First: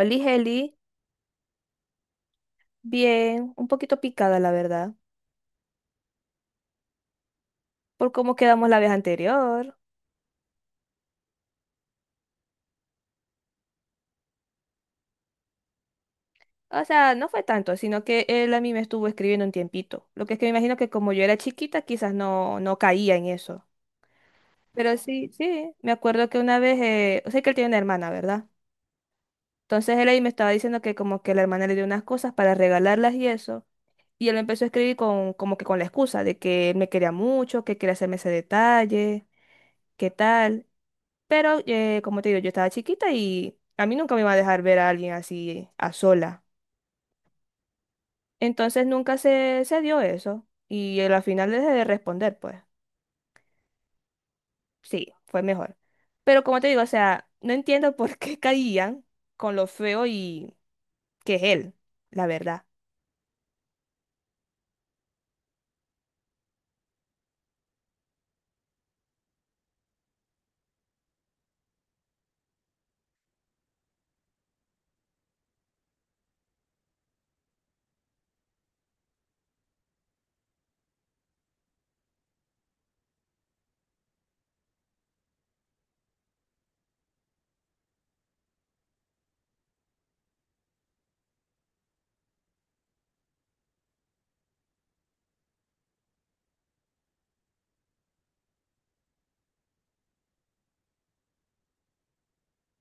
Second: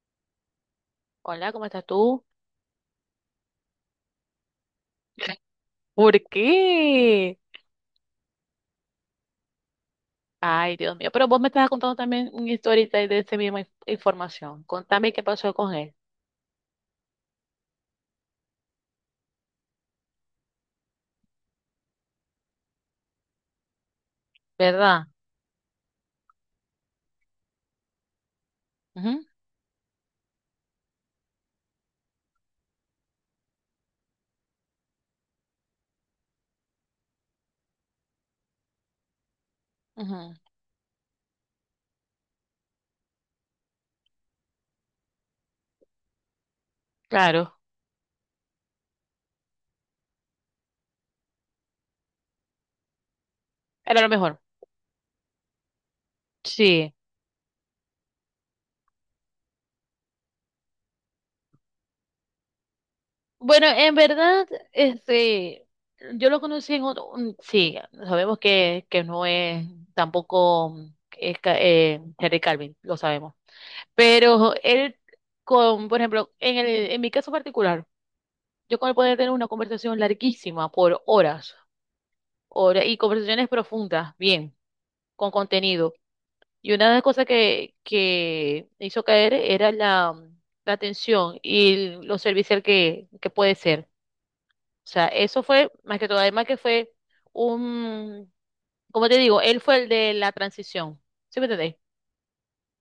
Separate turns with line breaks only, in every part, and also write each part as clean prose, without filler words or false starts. Oli Heli,
Hola, ¿cómo estás tú?
bien, un poquito picada la verdad,
¿Por qué?
por cómo quedamos la vez anterior.
Ay, Dios mío, pero vos me estabas contando también una historia de esa misma información. Contame qué pasó con él.
O sea, no fue tanto, sino que él a mí me estuvo escribiendo un tiempito. Lo que es que me imagino que como yo era chiquita, quizás no, no caía en eso. Pero
¿Verdad?
sí, sí, me acuerdo que una vez, o sea que él tiene una hermana, ¿verdad?
Ujú,
Entonces él ahí me estaba diciendo que como que la hermana le dio unas cosas para regalarlas y eso. Y él me empezó a escribir con, como que con la excusa de que él me quería mucho, que quería hacerme ese detalle, qué
ujú.
tal. Pero, como te digo, yo estaba chiquita y a mí nunca me iba a dejar ver a alguien así a sola.
Claro,
Entonces nunca se dio eso. Y él al final dejé de responder, pues.
era lo mejor.
Sí, fue mejor. Pero como te digo, o
Sí.
sea, no entiendo por qué caían con lo feo y que es él, la verdad.
Bueno, en verdad, yo lo conocí en otro, sí, sabemos que no es tampoco es, Henry Calvin, lo sabemos. Pero él, con, por ejemplo, en el, en mi caso particular, yo como poder tener una conversación larguísima por horas, horas y conversaciones profundas, bien, con contenido. Y una de las cosas que me hizo caer era la, la atención y lo servicial que puede ser. O sea, eso fue más que todo, además que fue un, como te digo, él fue el de la transición. ¿Sí me entendéis?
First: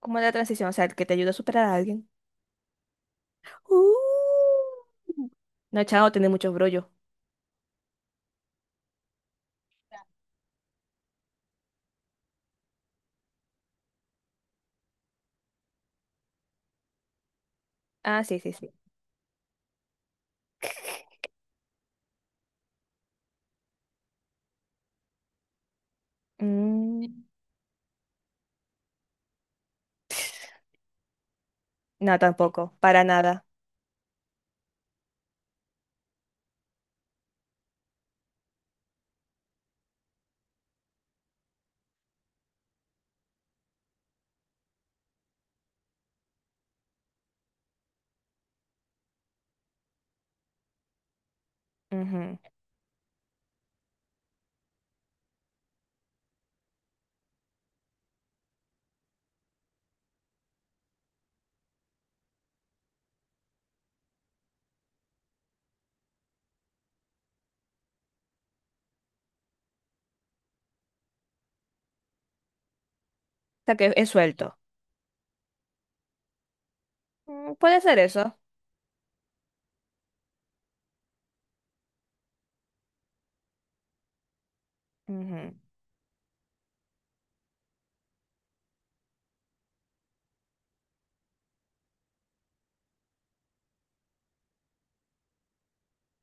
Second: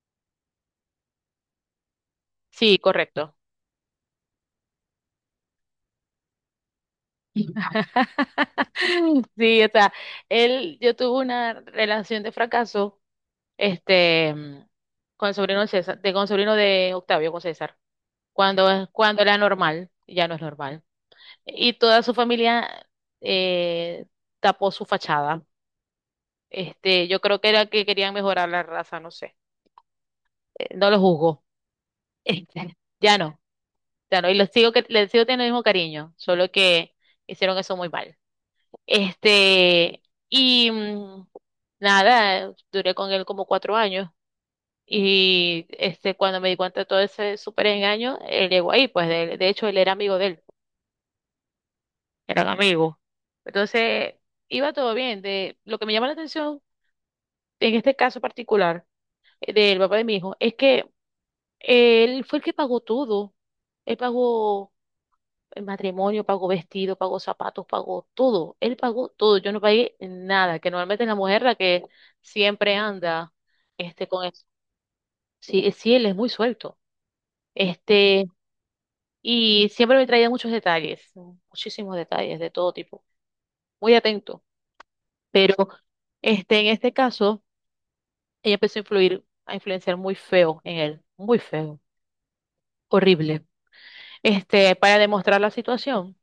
Como la transición, o sea, el que te ayuda a superar a alguien.
Sí, correcto.
Uh. No, chao, tiene muchos brollos.
Sí, o sea, él, yo tuve una relación de fracaso este, mm, con el sobrino de César, de, con el sobrino de Octavio, con César,
Ah, sí, sí, sí.
cuando, cuando era normal, ya no es normal. Y toda su familia eh, tapó su fachada. Yo
Mm.
creo que era que querían mejorar la raza, no sé. No lo juzgo.
No, tampoco, para
Ya no,
nada.
ya no. Y les sigo, les sigo teniendo el mismo cariño, solo que hicieron eso muy mal. Este, y mm, nada, duré con él como cuatro años. Y cuando me di cuenta de todo ese súper engaño, él llegó ahí, pues de hecho él era amigo de él,
Ujú.
eran
O
amigos. Entonces, iba todo bien. De, lo que me llama la atención en este caso particular, del papá de mi hijo es que él fue el que pagó todo. Él pagó el matrimonio, pagó vestido, pagó zapatos, pagó todo. Él pagó todo. Yo no pagué nada, que normalmente es la mujer la que siempre anda
sea, que es
con eso.
suelto.
Sí, sí, él es muy suelto.
Mm, puede ser
este
eso.
Y siempre me traía muchos detalles, muchísimos detalles de todo tipo, muy atento.
Ujú.
Pero en este caso, ella empezó a influir, a influenciar muy feo en él, muy feo, horrible. Para demostrar la situación,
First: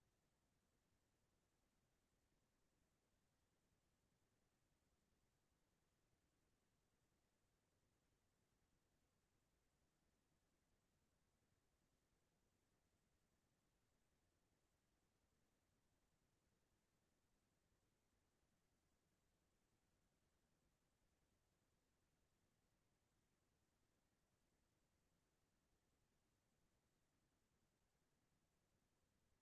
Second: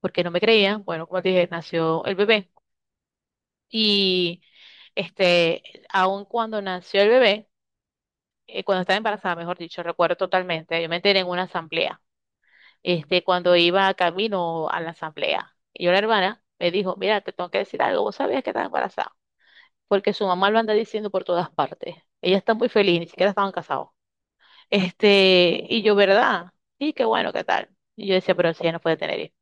porque no me creían, bueno, como te dije, nació el bebé. Y este, aun cuando nació el bebé, cuando estaba embarazada, mejor dicho, recuerdo totalmente, yo me enteré en una asamblea. Cuando iba camino a la asamblea. Y yo, la hermana, me dijo, mira, te tengo que decir algo, vos sabías que estaba embarazada, porque su mamá lo anda diciendo por todas partes. Ella está muy feliz, ni siquiera estaban casados. Y yo, ¿verdad? Sí, qué bueno, ¿qué tal? Y yo decía, pero si ella no puede tener hijos.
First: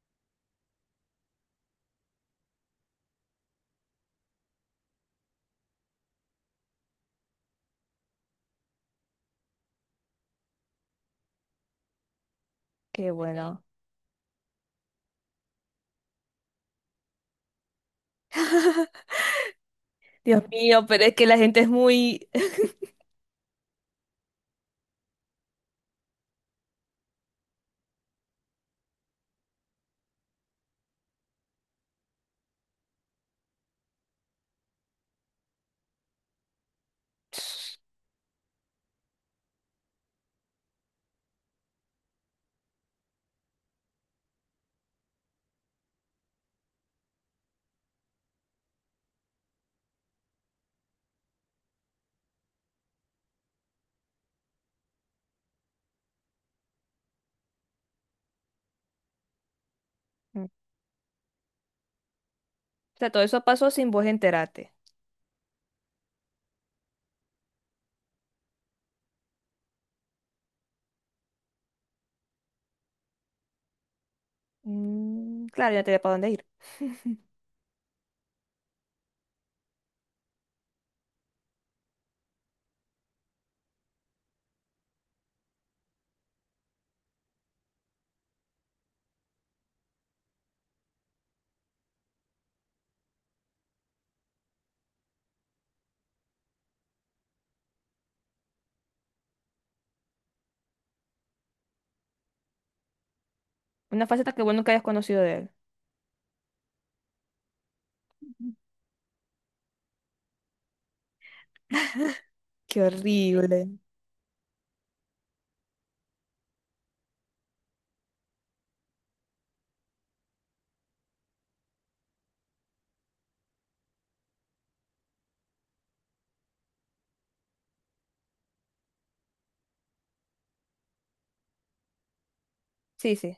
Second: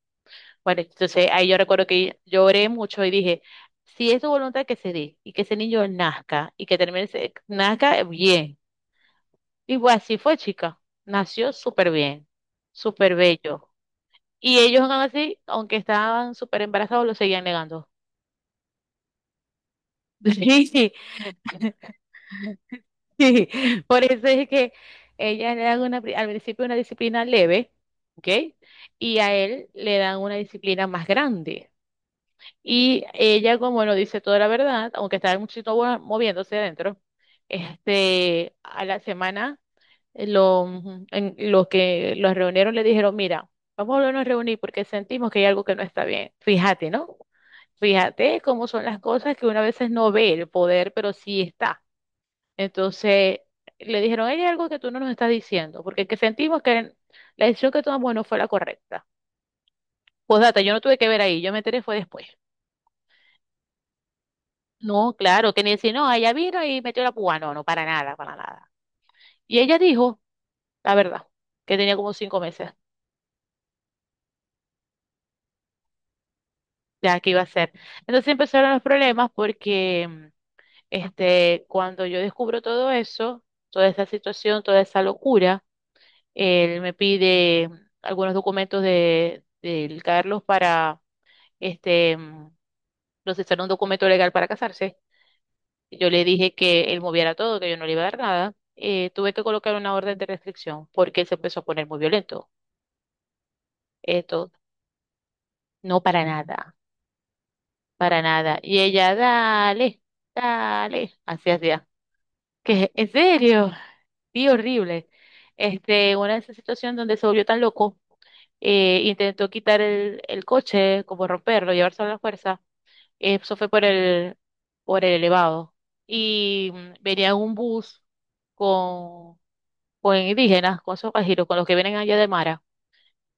Bueno, entonces ahí yo recuerdo que lloré mucho y dije, si es su voluntad que se dé y que ese niño nazca y que termine, nazca bien. Y pues así fue, chica. Nació súper bien,
Qué
súper
bueno.
bello. Y ellos aún así, aunque estaban súper embarazados, lo seguían negando.
Dios
Sí,
mío,
sí,
pero es que la gente es muy...
sí. Por eso es que ella le dan una, al principio una disciplina leve, ¿ok? Y a él le dan una disciplina más grande. Y ella, como no dice toda la verdad, aunque estaba muchito moviéndose adentro, a la semana, eh, lo- los que los reunieron le dijeron, mira, vamos a volvernos a reunir porque sentimos que hay algo que no está bien. Fíjate, ¿no? Fíjate cómo son las cosas que uno a veces no ve el poder, pero sí está. Entonces le dijeron, hay algo que tú no nos estás diciendo, porque que sentimos que la decisión que tomamos no fue la correcta. Pues
Mm. O
data, yo no tuve que ver ahí, yo me enteré fue después.
sea, todo eso pasó sin vos enterarte.
No, claro, que ni decir, no, ella vino y metió la púa. No, no, para nada, para nada. Y ella dijo, la verdad, que tenía como cinco meses.
Mm, claro, ya te da para dónde ir.
Ya, ¿qué iba a hacer? Entonces empezaron los problemas porque cuando yo descubro todo eso, toda esa situación, toda esa locura, él me pide algunos documentos de, del Carlos para este, mm, procesar un documento legal para casarse. Yo le dije que él moviera todo, que yo no le iba a dar nada. Tuve que colocar una orden de restricción porque él se empezó a poner muy violento.
Una faceta que
Esto,
vos nunca hayas conocido de él.
no, para nada, para nada. Y ella, dale, dale, así así.
Qué
¿Qué? ¿En
horrible.
serio? Sí, horrible. Una de esas situaciones donde se volvió tan loco, intentó quitar el coche, como romperlo, llevárselo a la fuerza. Eso fue por el elevado. Y venía un bus con, con indígenas, con esos pajeros, con los que vienen allá de Mara.
Sí, sí.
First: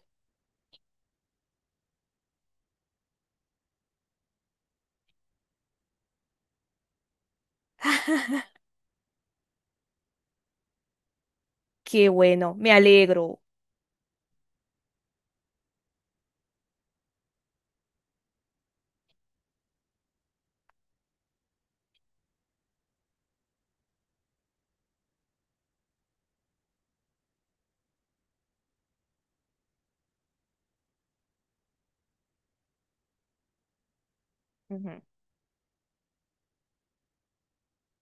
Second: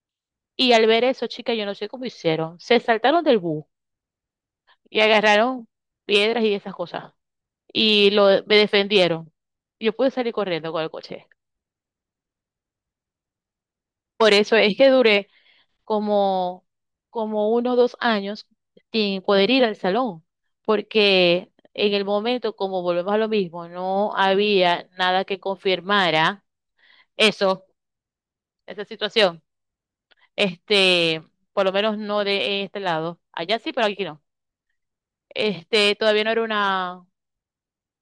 Y al ver eso, chica, yo no sé cómo hicieron. Se saltaron del bus y agarraron piedras y esas cosas. Y lo, me defendieron. Yo pude salir corriendo con el coche.
Qué bueno. Me alegro.
Por eso es que duré como, como unos dos años sin poder ir al salón, porque en el momento, como volvemos a lo mismo, no había nada que confirmara eso, esa situación. Este, por lo menos no de este lado. Allá sí, pero aquí no.
Ujú.
Todavía no era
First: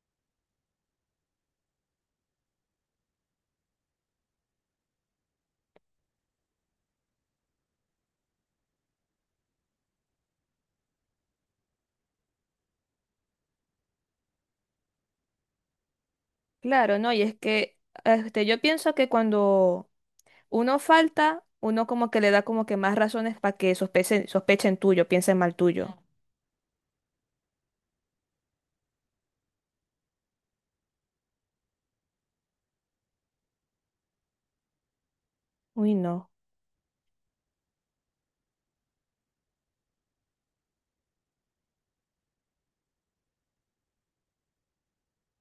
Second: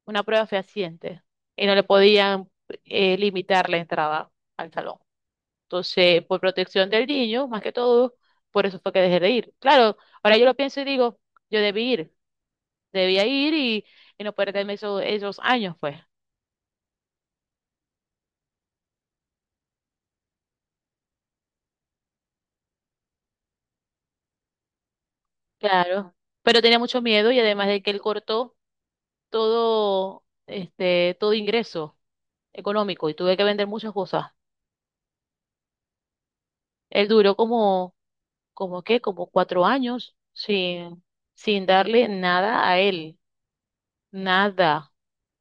una prueba fehaciente y no le podían limitar la entrada al salón. Entonces, por protección del niño, más que todo, por eso fue que dejé de ir. Claro, ahora yo lo pienso y digo, yo debí ir, debía ir y no perderme esos, esos años, pues.
Claro, ¿no? Y es que yo pienso que cuando uno falta, uno como que le da como que más razones para que sospechen, sospechen tuyo, piensen mal tuyo.
Claro, pero tenía mucho miedo y además de que él cortó todo, todo ingreso económico y tuve que vender muchas cosas.
Uy, no.
Él duró como, como qué, como cuatro años sin, sin darle nada a él, nada.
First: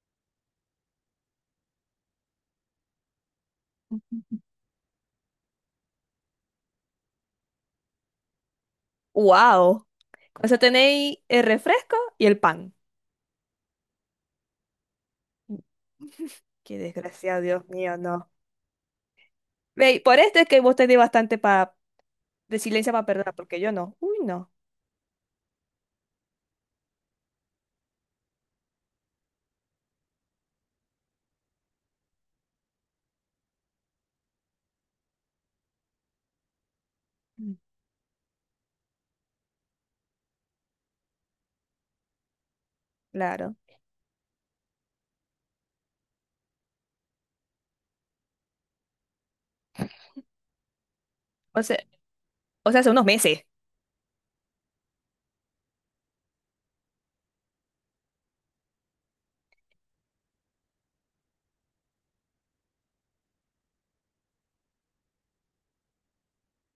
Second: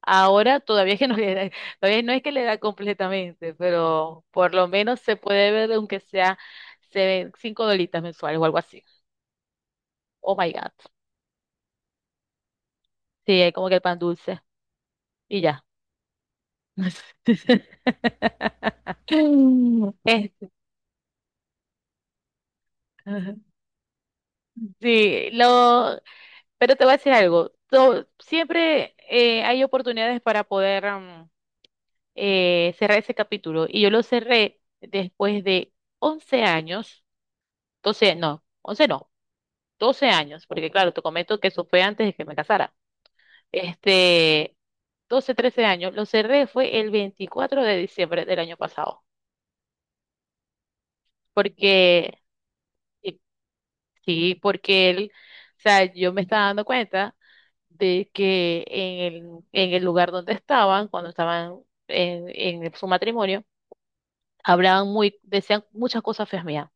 Ahora todavía que todavía no es que le da completamente, pero por lo menos se puede ver, aunque sea se ven cinco dolitas mensuales o algo así.
Wow.
Oh
Con
my
eso
God.
tenéis el refresco y el pan.
Sí, es como que el pan dulce. Y ya.
Qué desgraciado, Dios mío, no.
Mm.
Ve, por esto es que vos tenés bastante resiliencia para perdonar,
Ajá.
porque yo no. Uy, no.
Sí, lo, pero te voy a decir algo. Siempre hay oportunidades para poder cerrar ese capítulo. Y yo lo cerré después de 11 años.
Mm.
Entonces, no, 11 no, 12 años, porque claro, te comento que eso fue antes de que me casara.
Claro.
Este, 12, 13 años, lo cerré fue el 24 de diciembre del año pasado,
O sea,
porque,
o sea, hace unos
y-
meses.
sí, porque él, o sea, yo me estaba dando cuenta de que en el lugar donde estaban, cuando estaban en su matrimonio, hablaban muy, decían muchas cosas feas mías.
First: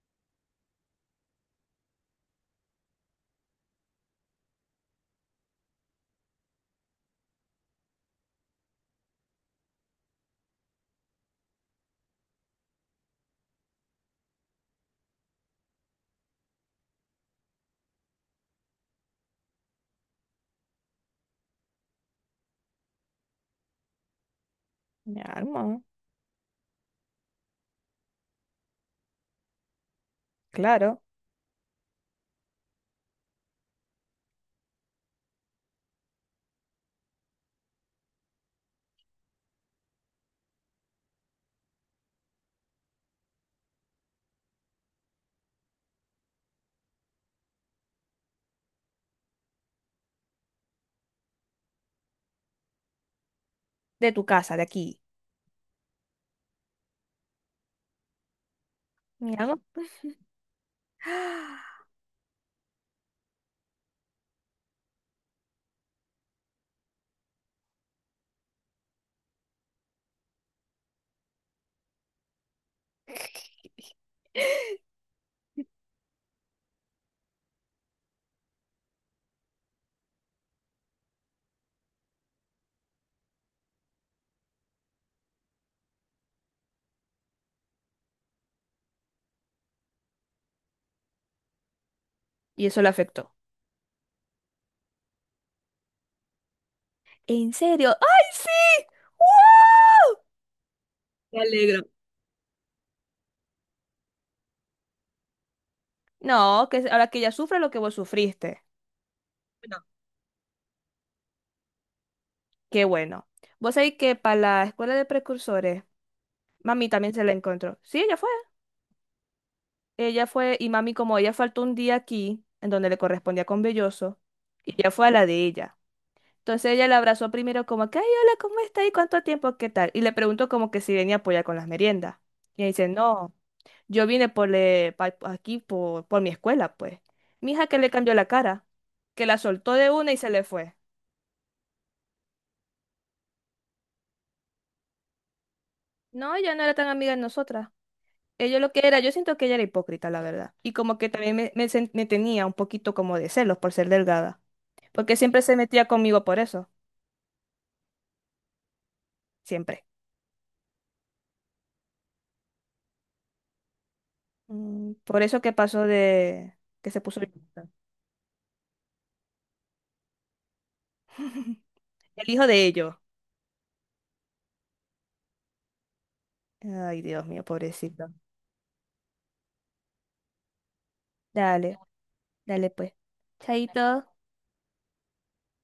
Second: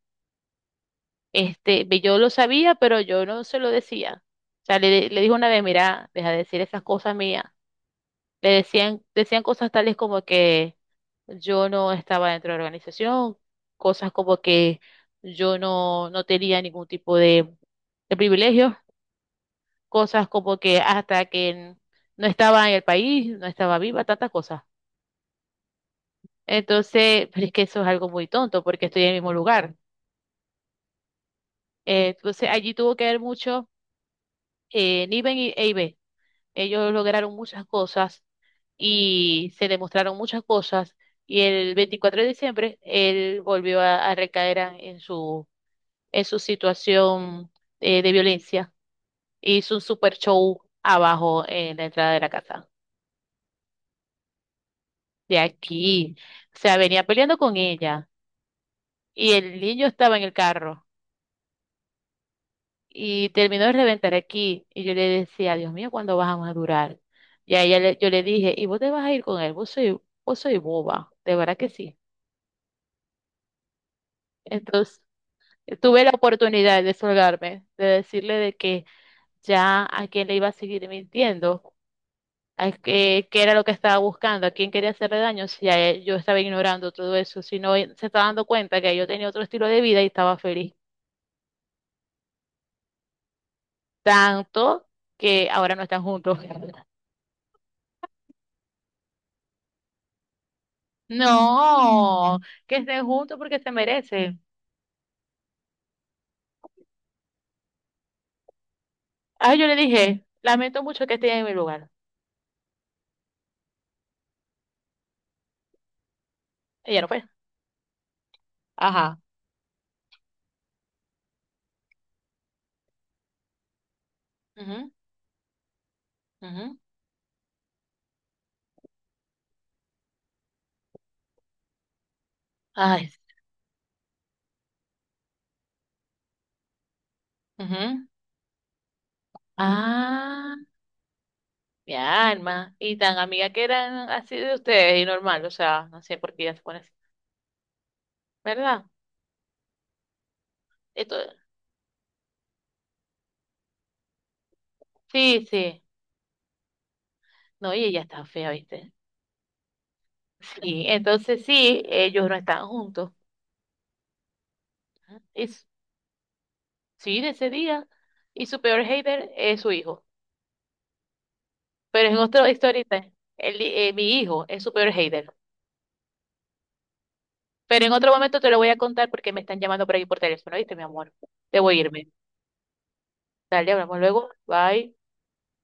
Ve, yo lo sabía, pero yo no se lo decía. O sea, le dije una vez, mira, deja de decir esas cosas mías. Le decían, decían cosas tales como que yo no estaba dentro de la organización, cosas como que yo no, no tenía ningún tipo de privilegios, cosas como que hasta que no estaba en el país, no estaba viva, tantas cosas.
Mi alma,
Entonces, pero es que eso es algo muy tonto porque estoy en el mismo lugar.
claro.
Entonces, allí tuvo que haber mucho, Niven y EIB. Ellos lograron muchas cosas y se demostraron muchas cosas y el 24 de diciembre él volvió a en su situación de violencia. Hizo un super show abajo en la entrada de la casa,
De tu casa, de aquí.
de aquí. O sea, venía peleando con ella y
Mi alma.
el niño estaba en el carro
Ah,
y terminó de reventar aquí y yo le decía, Dios mío, ¿cuándo vas a madurar? Y a yo le dije, ¿y vos te vas a ir con él? Vos soy boba, de verdad que sí. Entonces, tuve la oportunidad de solgarme, de decirle de que ya a quién le iba a seguir mintiendo, a qué, qué era lo que estaba buscando, a quién quería hacerle daño, si a yo estaba ignorando todo eso, si no él se estaba dando cuenta que yo tenía otro estilo de vida y estaba feliz.
y eso le afectó.
Tanto que ahora no están juntos.
¿En serio? ¡Ay, sí! ¡Wow! Me alegro.
No, mm, que estén juntos porque se merecen.
No, que ahora que ella sufre lo que vos sufriste.
Ah, yo le
Bueno.
dije, lamento mucho que estés en mi lugar.
Qué bueno. Vos sabéis que para la escuela de precursores mami
Ella no
también se
fue.
la encontró. Sí, ella fue.
Ajá.
Ella fue, y mami, como ella faltó un día aquí, en donde le correspondía con Belloso, ella
Ujú,
fue a la de ella. Entonces
ujú.
ella la abrazó primero como que, ay, hola, ¿cómo está? ¿Y cuánto tiempo? ¿Qué tal? Y le preguntó como que si venía a apoyar con las meriendas. Y ella dice,
Ay.
no, yo vine aquí por mi escuela, pues. Mi hija que le
Ujú.
cambió la cara, que la soltó de una y se le
Ah.
fue.
Mi alma. Y tan amiga que eran así de ustedes y normal, o sea, no sé
No,
por qué
ella
ella
no
se
era
pone
tan
así.
amiga de nosotras. Ella lo que
¿Verdad?
era, yo siento que ella era hipócrita, la verdad. Y como que
Esto,
también me tenía un poquito como de celos por ser delgada. Porque siempre
sí,
se
sí.
metía conmigo por eso,
No, y ella está fea, ¿viste?
siempre.
Sí, entonces sí, ellos no están juntos.
Mm, por eso
Y
que pasó de que se puso
sí, de ese
violenta.
día. Y su peor hater es su hijo. Pero en
El hijo
otra
de
historia,
ellos.
el, mi hijo es su peor hater.
Ay, Dios mío,
Pero en
pobrecito.
otro momento te lo voy a contar porque me están llamando por ahí por teléfono, ¿viste, mi amor? Debo
Dale,
irme.
dale pues.
Dale, hablamos
Chaito.
luego. Bye.